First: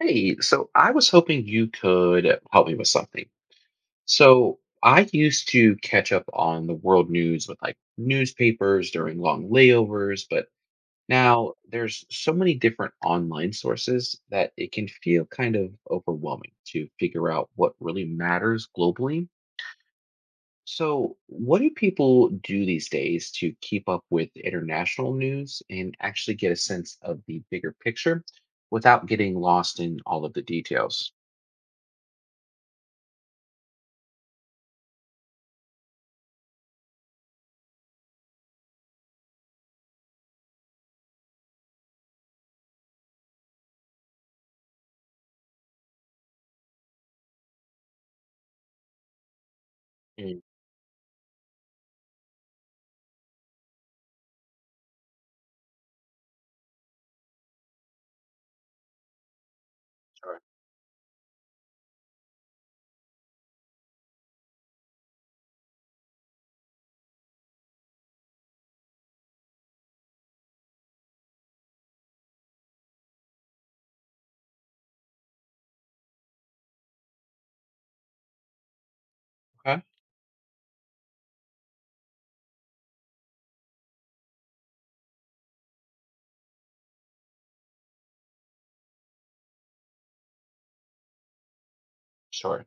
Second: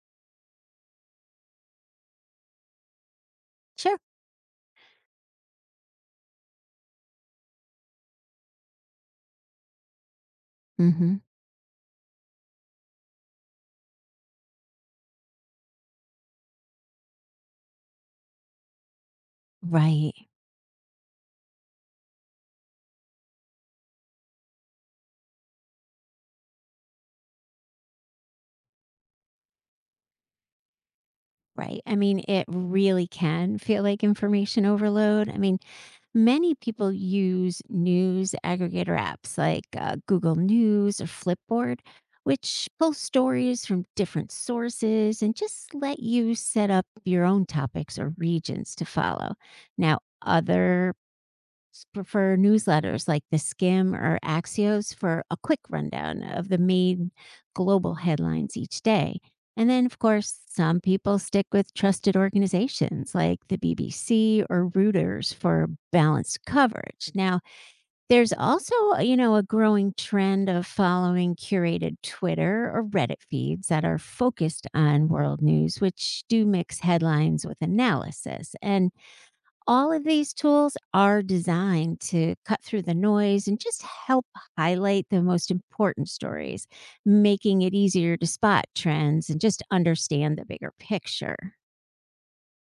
Hey, so I was hoping you could help me with something. Sure. So I used to catch up on the world news with like newspapers during long layovers, but Mhm. now there's so many different online sources that it can feel kind of overwhelming to figure out what really matters globally. Right. So, what do people do these days to keep up with international news and actually get a sense of the bigger picture without getting lost in all of the details? Right. I mean, it really can feel like information overload. I mean, many people use news aggregator apps like Google News or Flipboard, which pull stories from different sources and just let you set up your own topics or regions to follow. Now, prefer newsletters like The Skim or Axios for a quick rundown of the main global headlines each day. And then, of Sure. course, some people stick with trusted organizations like the BBC or Reuters for balanced coverage. Now, there's also, a growing trend of following curated Twitter or Reddit feeds that are focused on world news, which do mix headlines with analysis. And Okay. all of these tools are designed to cut through the noise and just help highlight the most important stories, making it easier to spot trends and just understand the bigger picture. Sure.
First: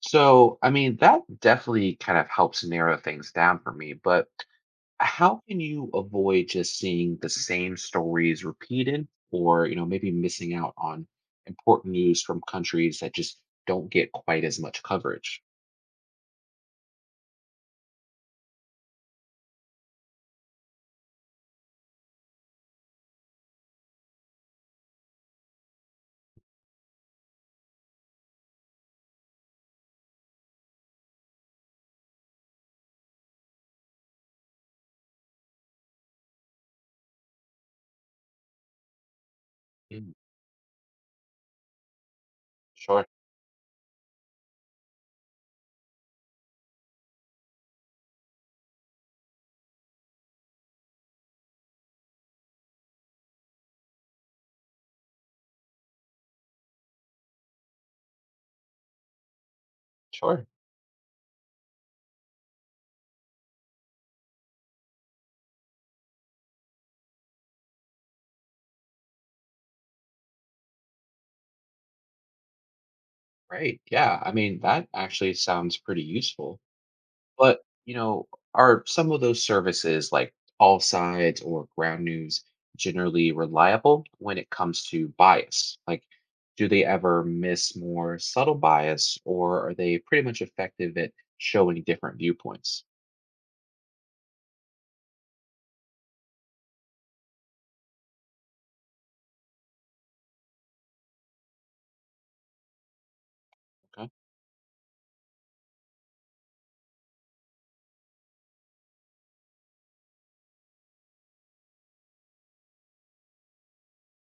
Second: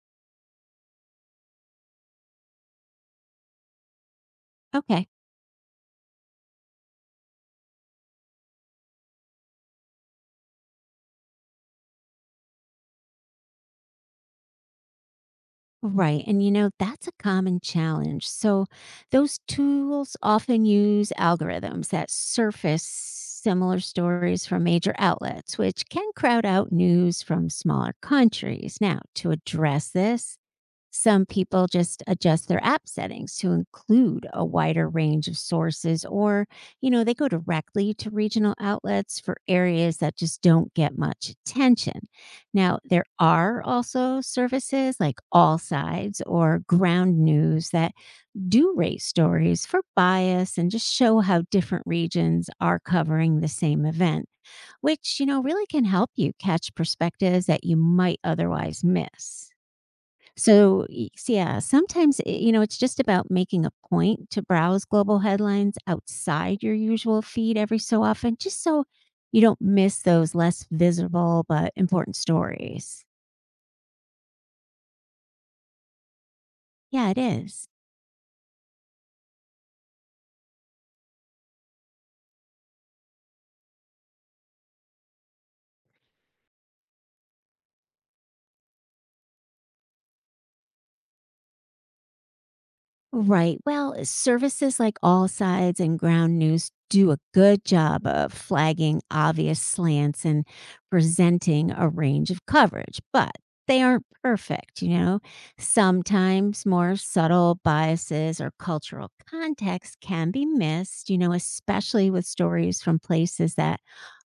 So, I mean, that definitely kind of helps narrow things down for me, but Okay. how can you avoid just seeing the same stories repeated or, you know, maybe missing out on important news from countries that just don't get quite as much coverage? Right. And that's a common challenge. So, those tools often use algorithms that surface similar stories from major outlets, which can crowd out news from smaller countries. Now, to address this, some people just adjust their app settings to include a wider range of sources, or, they go directly to regional outlets for areas Mm, that just don't get much attention. Now, there Sure. are also services like All Sides or Ground News that do rate stories for bias and just show how different regions are covering the same event, which, really can help you catch perspectives that you might otherwise miss. Sure. So, y s yeah, sometimes, it's just about making a point to browse global headlines outside your usual feed every so often, just so you don't miss those less visible but important stories. Right. Yeah. I mean, that actually sounds pretty useful. Yeah, it But, is. you know, are some of those services like All Sides or Ground News generally reliable when it comes to bias? Like, do they ever miss more subtle bias or are they pretty much effective at showing different viewpoints? Right. Well, services like All Sides and Ground News do a good job of flagging obvious slants and presenting a range of coverage, but they aren't Okay, perfect. Sometimes more subtle biases or cultural context can be missed, especially with stories from places that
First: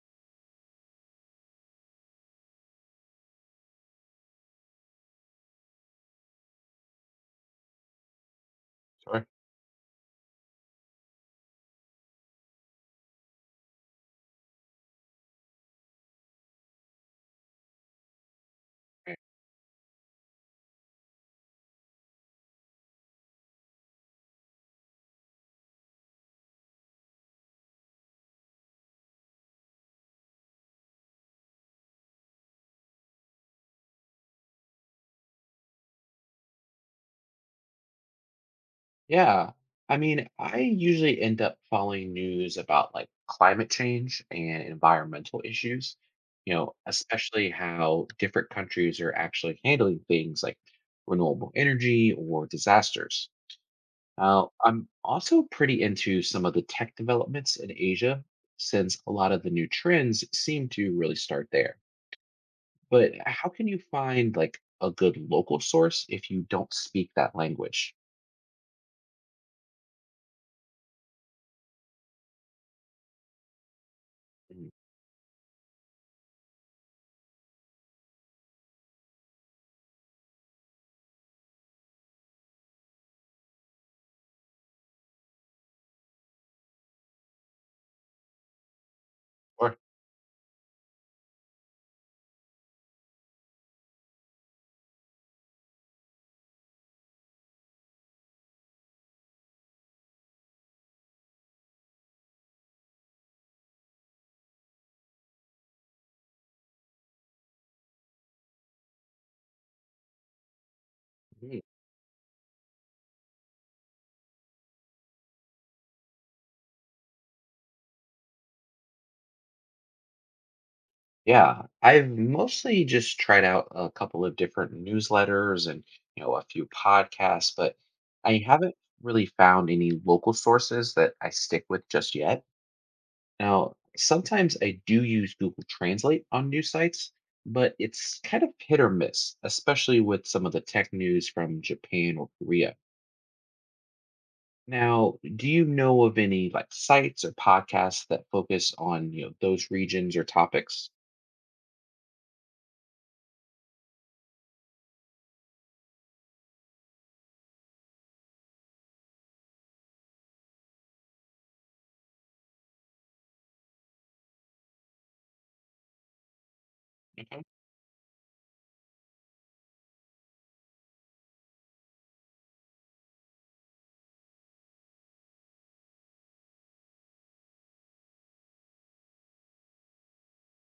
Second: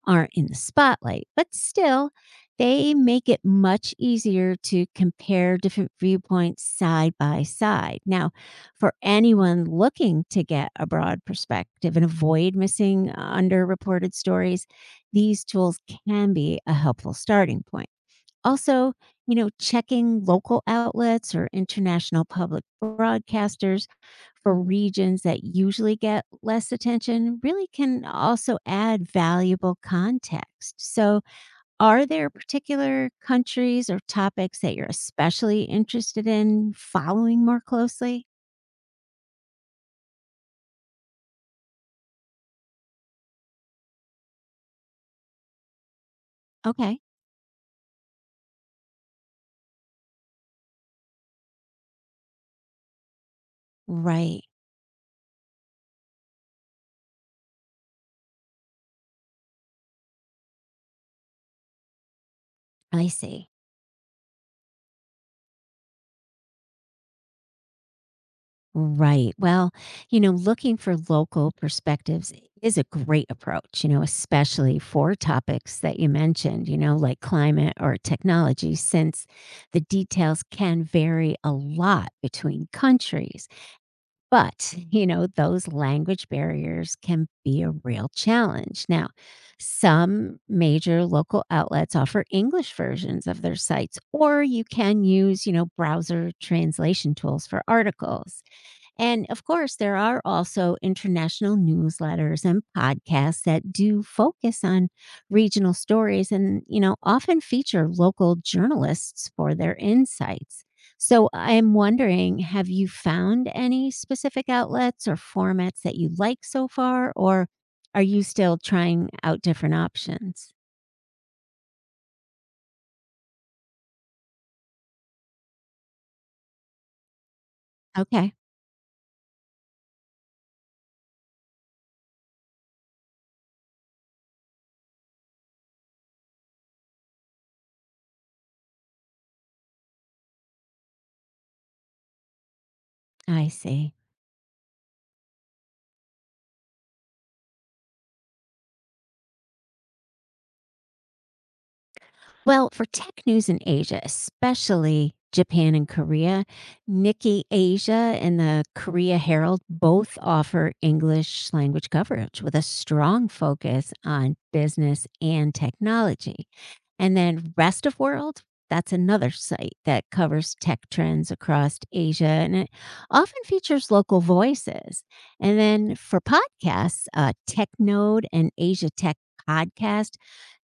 aren't in the spotlight. But still, they make it much easier to compare different viewpoints side by side. Now, for sorry. anyone looking to get a broad perspective and avoid missing underreported stories, these tools can be a helpful starting point. Also, checking local outlets or international public broadcasters for regions that usually get less attention really can also add valuable context. So, are there particular countries or topics that you're especially interested in following more closely? Yeah. I mean, I usually end up following news about like climate change and environmental issues, you know, Okay. especially how different countries are actually handling things like renewable energy or disasters. Right. Now, I'm also pretty into some of the tech developments in Asia since a lot of the new trends seem to really start there. I But how see. can you find like a good local source if you don't speak that language? Right. Well, looking for local perspectives is a great approach, Mm, especially for topics that you mentioned, like climate or technology, since the details can vary a lot between countries. But, those language barriers can be a real challenge. Now, Sure. some major local outlets offer English versions of their sites, or you can use, browser translation tools for articles. And of course, there are also international newsletters and podcasts that do focus on regional stories and, often feature local journalists for their insights. So I'm wondering, have you found any specific outlets or formats that you like so far, or are you still trying out different options? Yeah, I've mostly just tried out a couple of different newsletters and, you know, a few podcasts, but Okay, I haven't really found any local sources that I stick with just yet. Now, sometimes I do use Google Translate on news sites, but it's kind of hit or miss, especially with some of the tech news from Japan or Korea. I see. Now, do you know of any like sites or podcasts that focus on, you know, those regions or topics? Well, for tech news in Asia, especially Japan and Korea, Nikkei Asia and the Korea Herald both offer English language coverage with a strong focus on business and technology. And Mhm. then Rest of World, that's another site that covers tech trends across Asia and it often features local voices. And then for podcasts, TechNode and Asia Tech Podcast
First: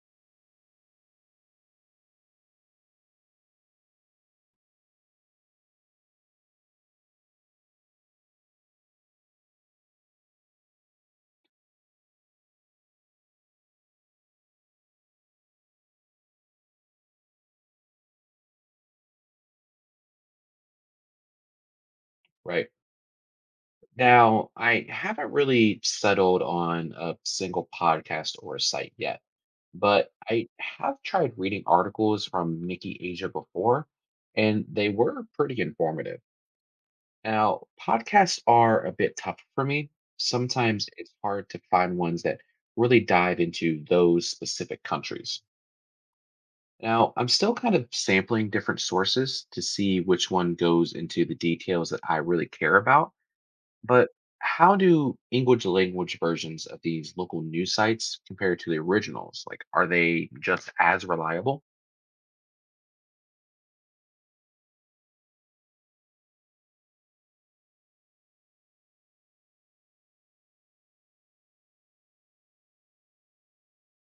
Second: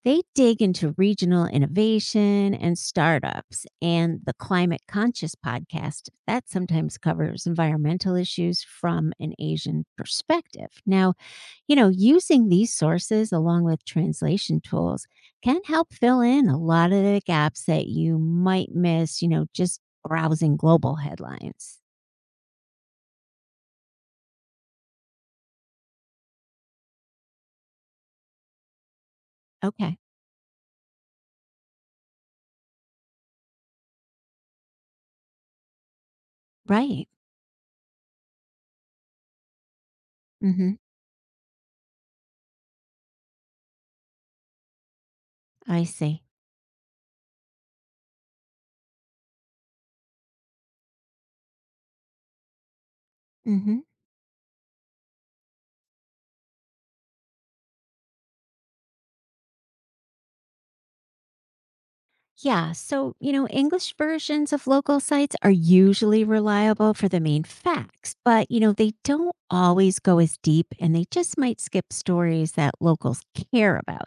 they dig into regional innovation and startups, and the Climate Conscious podcast that sometimes covers environmental issues from an Asian perspective. Now, using these sources along with translation tools can help fill in a lot of the gaps that you might miss, just browsing global headlines. Right. Now, I haven't really settled on a single podcast or a site yet, Okay, but I have tried reading articles from Nikki Asia before, and they were pretty informative. right. Now, podcasts are a bit tough for me. Hmm. Sometimes it's hard to find ones that really dive into those specific countries. I see. Now, I'm still kind of sampling different sources to see which one goes into the details that I really care about, Hmm. but how do English language versions of these local news sites compare to the originals? Like, are they just as reliable? Yeah, so, English versions of local sites are usually reliable for the main facts, but, they don't always go as deep and they just might skip stories that locals care about.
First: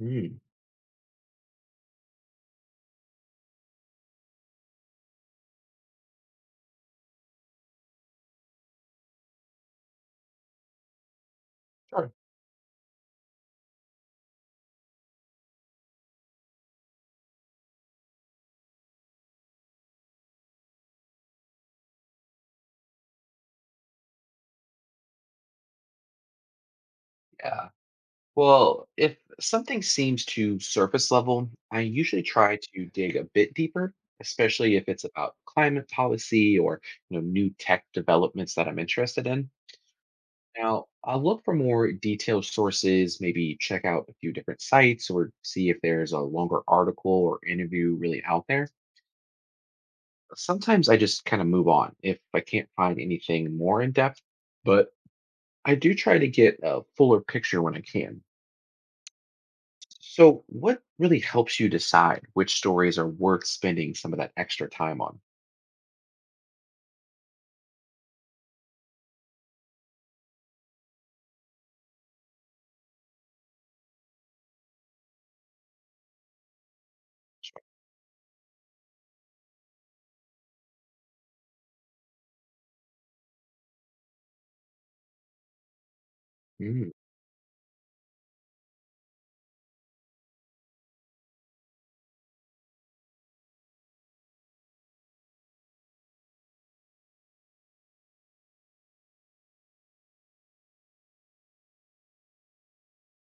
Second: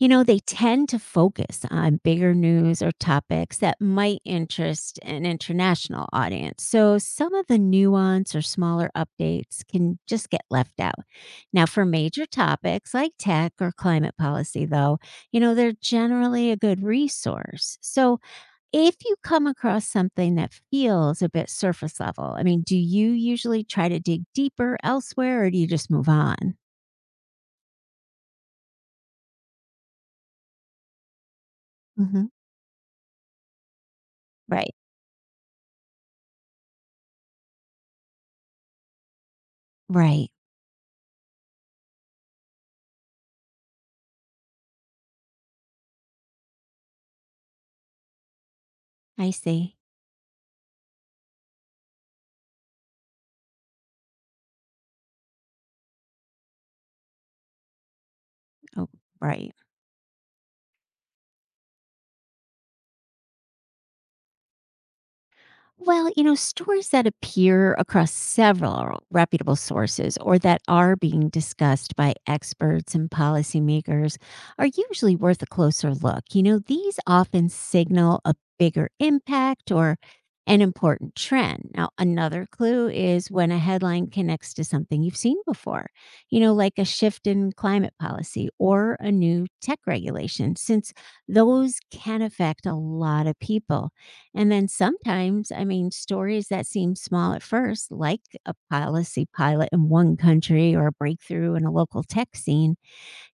You know, they tend to focus on bigger news or topics that might interest an international audience. So some of the nuance or smaller updates can just get left out. Now, for sure. major topics like tech or climate policy, though, they're generally a good resource. So if you come across something that feels a bit surface level, I mean, do you usually try to dig deeper elsewhere or do you just move on? Yeah. Well, if something seems to surface level, I usually Hmm. try to dig a bit deeper, Right. especially if it's about climate policy or you know new tech developments that I'm interested in. Right. Now, I'll look for more detailed sources, maybe check out a few different sites or see if there's a longer article or interview really out there. I see. Sometimes I just kind of move on if I can't find anything more in depth, but I do try to get a fuller picture when I can. Oh, right. So, what really helps you decide which stories are worth spending some of that extra time on? Well, stories that appear across several reputable sources or that are being discussed by experts and policymakers are usually worth a closer look. You know, these often signal a bigger impact or an important trend. Now, another clue is when a headline connects to something you've seen before, like a Mm, shift in climate policy or a new tech regulation, since those can affect a lot of people. And then sometimes, I mean, stories that seem small at first, like a policy pilot in one country or a breakthrough in a local tech scene,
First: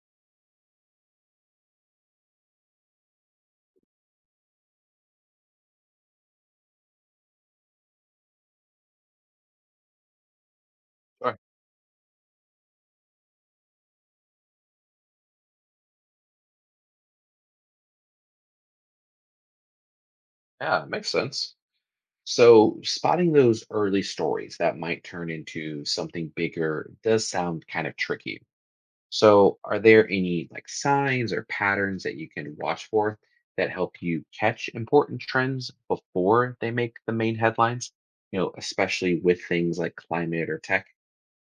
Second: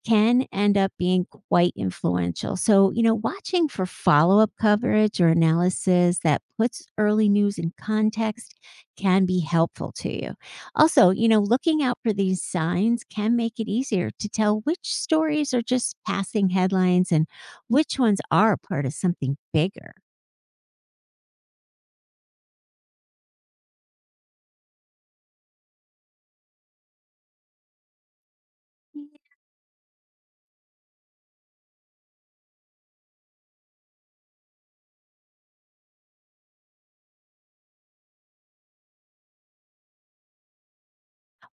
can end up being quite influential. So, watching for follow up coverage or analysis that puts early news in context can be helpful to you. Also, sure. Looking out for these signs can make it easier to tell which stories are just passing headlines and which ones are part of something bigger. Yeah, makes sense. So, spotting those early stories that might turn into something bigger does sound kind of tricky. So, are there any like signs or patterns that you can watch for that help you catch important trends before they make the main headlines? You know, especially with things like climate or tech.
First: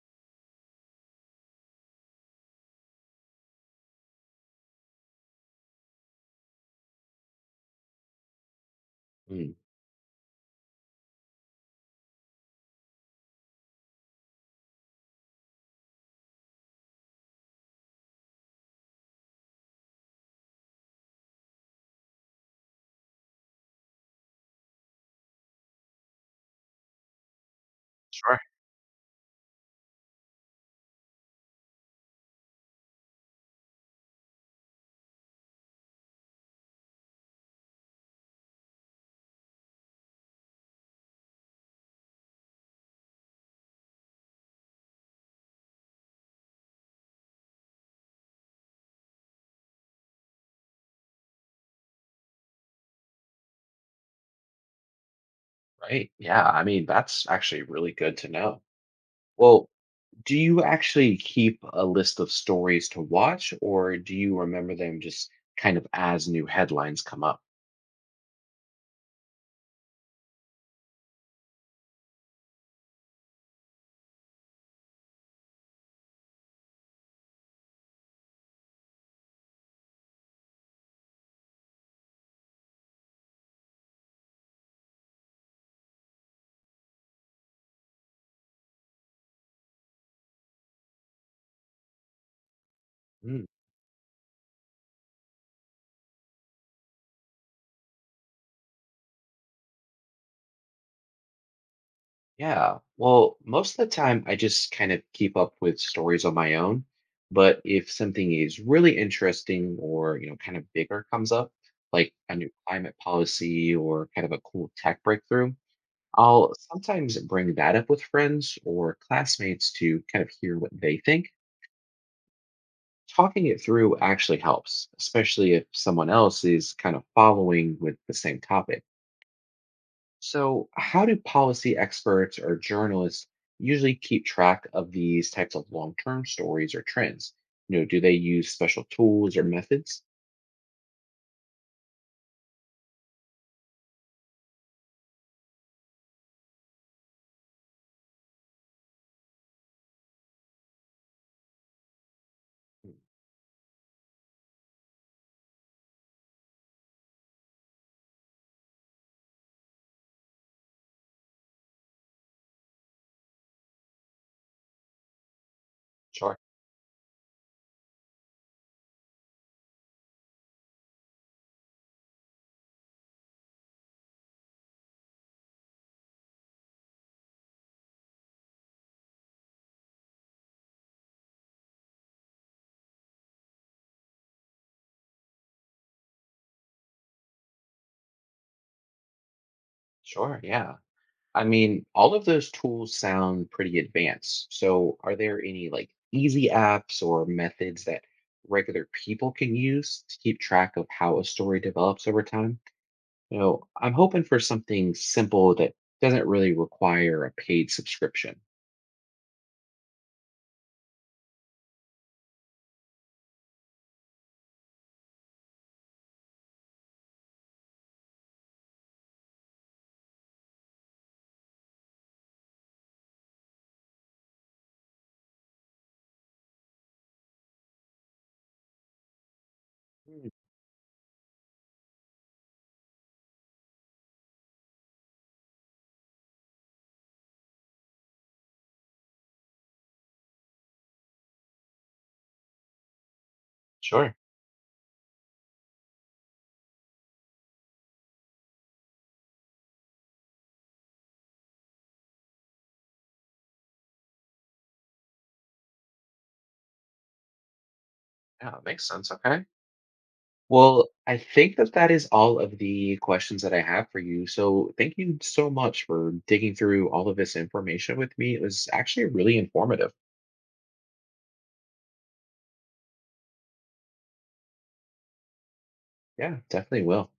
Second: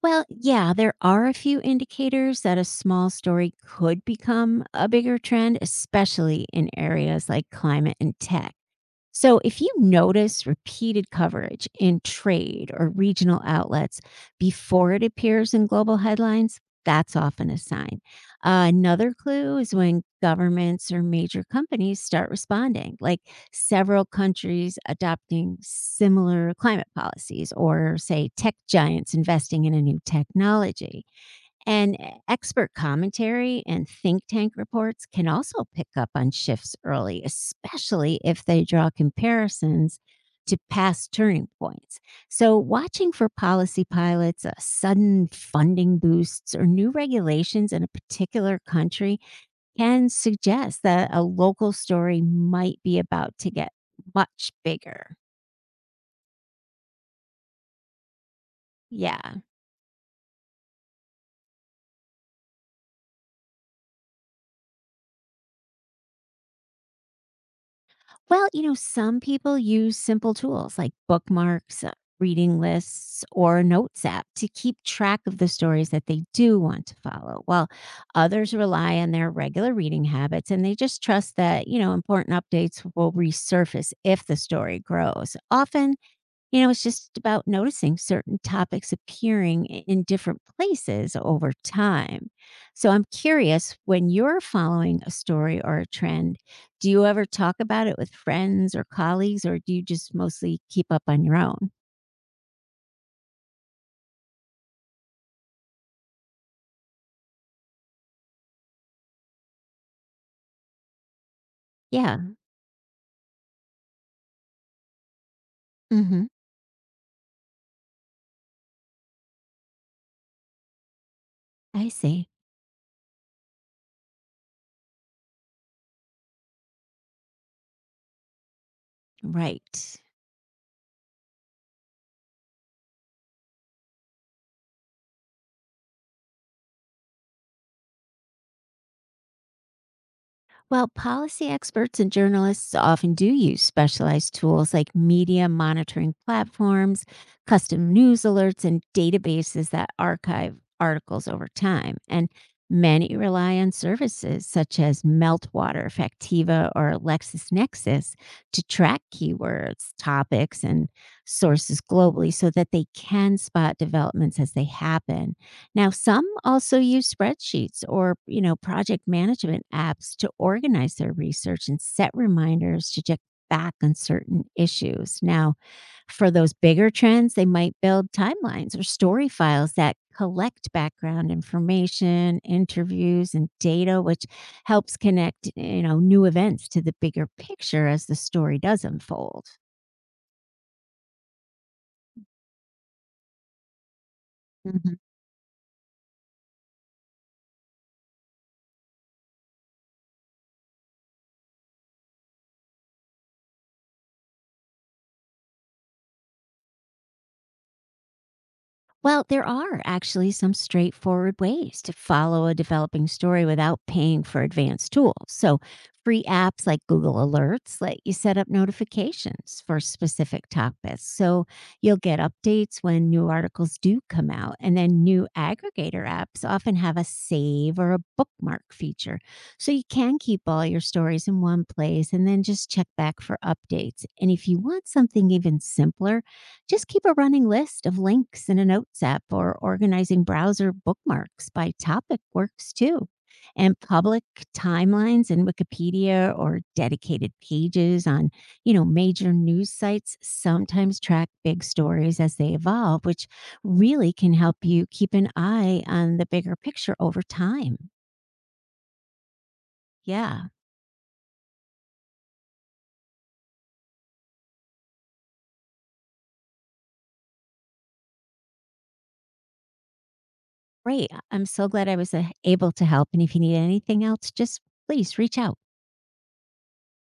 Well, yeah, there are a few indicators that a small story could become a bigger trend, especially in areas like climate and tech. So, Mm, if you notice repeated coverage in trade or regional outlets before it appears in global headlines, that's often a sign. Another clue is when governments or major companies start responding, like several countries adopting similar climate policies, or say sure. tech giants investing in a new technology. And expert commentary and think tank reports can also pick up on shifts early, especially if they draw comparisons to past turning points. So, watching for policy pilots, sudden funding boosts, or new regulations in a particular country can suggest that a local story might be about to get much bigger. Right. Yeah. I mean, that's actually really good to know. Yeah. Well, do you actually keep a list of stories to watch, or do you remember them just kind of as new headlines come up? Well, some people use simple tools like bookmarks, reading lists, or a notes app to keep track of the stories that they do want to follow, while others rely on their regular reading habits and they just trust that, important updates will resurface if the story grows. Often, it's just about noticing certain topics appearing in different places over time. So I'm curious when you're following a story or a trend, do you ever talk about it with friends or colleagues, or do you just mostly keep up on your own? Yeah. Well, most of the time I just kind of keep up with stories on my own. But if something is really interesting or, you know, kind of bigger comes up, like Yeah. a new climate policy or kind of a cool tech breakthrough, Hmm. I'll sometimes bring that up with friends or classmates to kind of hear what they think. I see. Talking it through actually helps, especially if someone else is kind of following with the same topic. Right. So, how do policy experts or journalists usually keep track of these types of long-term stories or trends? You know, do they use special tools or methods? Well, policy experts and journalists often do use specialized tools like media monitoring platforms, custom news alerts, and databases that archive articles over time. And many rely on services such as Meltwater, Factiva, or LexisNexis to track keywords, topics, and sources globally so that they can spot developments as they happen. Now, some Sure, also use spreadsheets or, project management apps to organize their research and set reminders to check back on certain issues. Now, for those bigger trends, they might build timelines or story files that collect background information, interviews, and data, which helps connect, new events to the bigger picture as the story does unfold. sure, yeah. I mean, all of those tools sound pretty advanced. So, are there any like easy apps or methods that regular people can use to keep track of how a story develops over time? You know, I'm hoping for something simple that doesn't really require a paid subscription. Well, there are actually some straightforward ways to follow a developing story without paying for advanced tools. So, free apps like Google Alerts let you set up notifications for specific topics. So, you'll get updates when new articles do come out. And then, new aggregator apps often have a save or a bookmark feature. So, you can Mm, keep all your stories in one place and then just check back for updates. And if you want something even simpler, just keep a running list of links in a notes app or organizing browser bookmarks by topic works too. And Sure. public timelines in Wikipedia or dedicated pages on, major news sites sometimes track big stories as they evolve, which really can help you keep an eye on the bigger picture over time. Yeah, it makes sense. Okay. Yeah, Well, I think that that is all of the questions that I have for you. So thank you so much for digging through all of this information with me. It was actually really informative. great. I'm so glad I was able to help. And if you need anything else, just please reach out. Yeah, definitely will.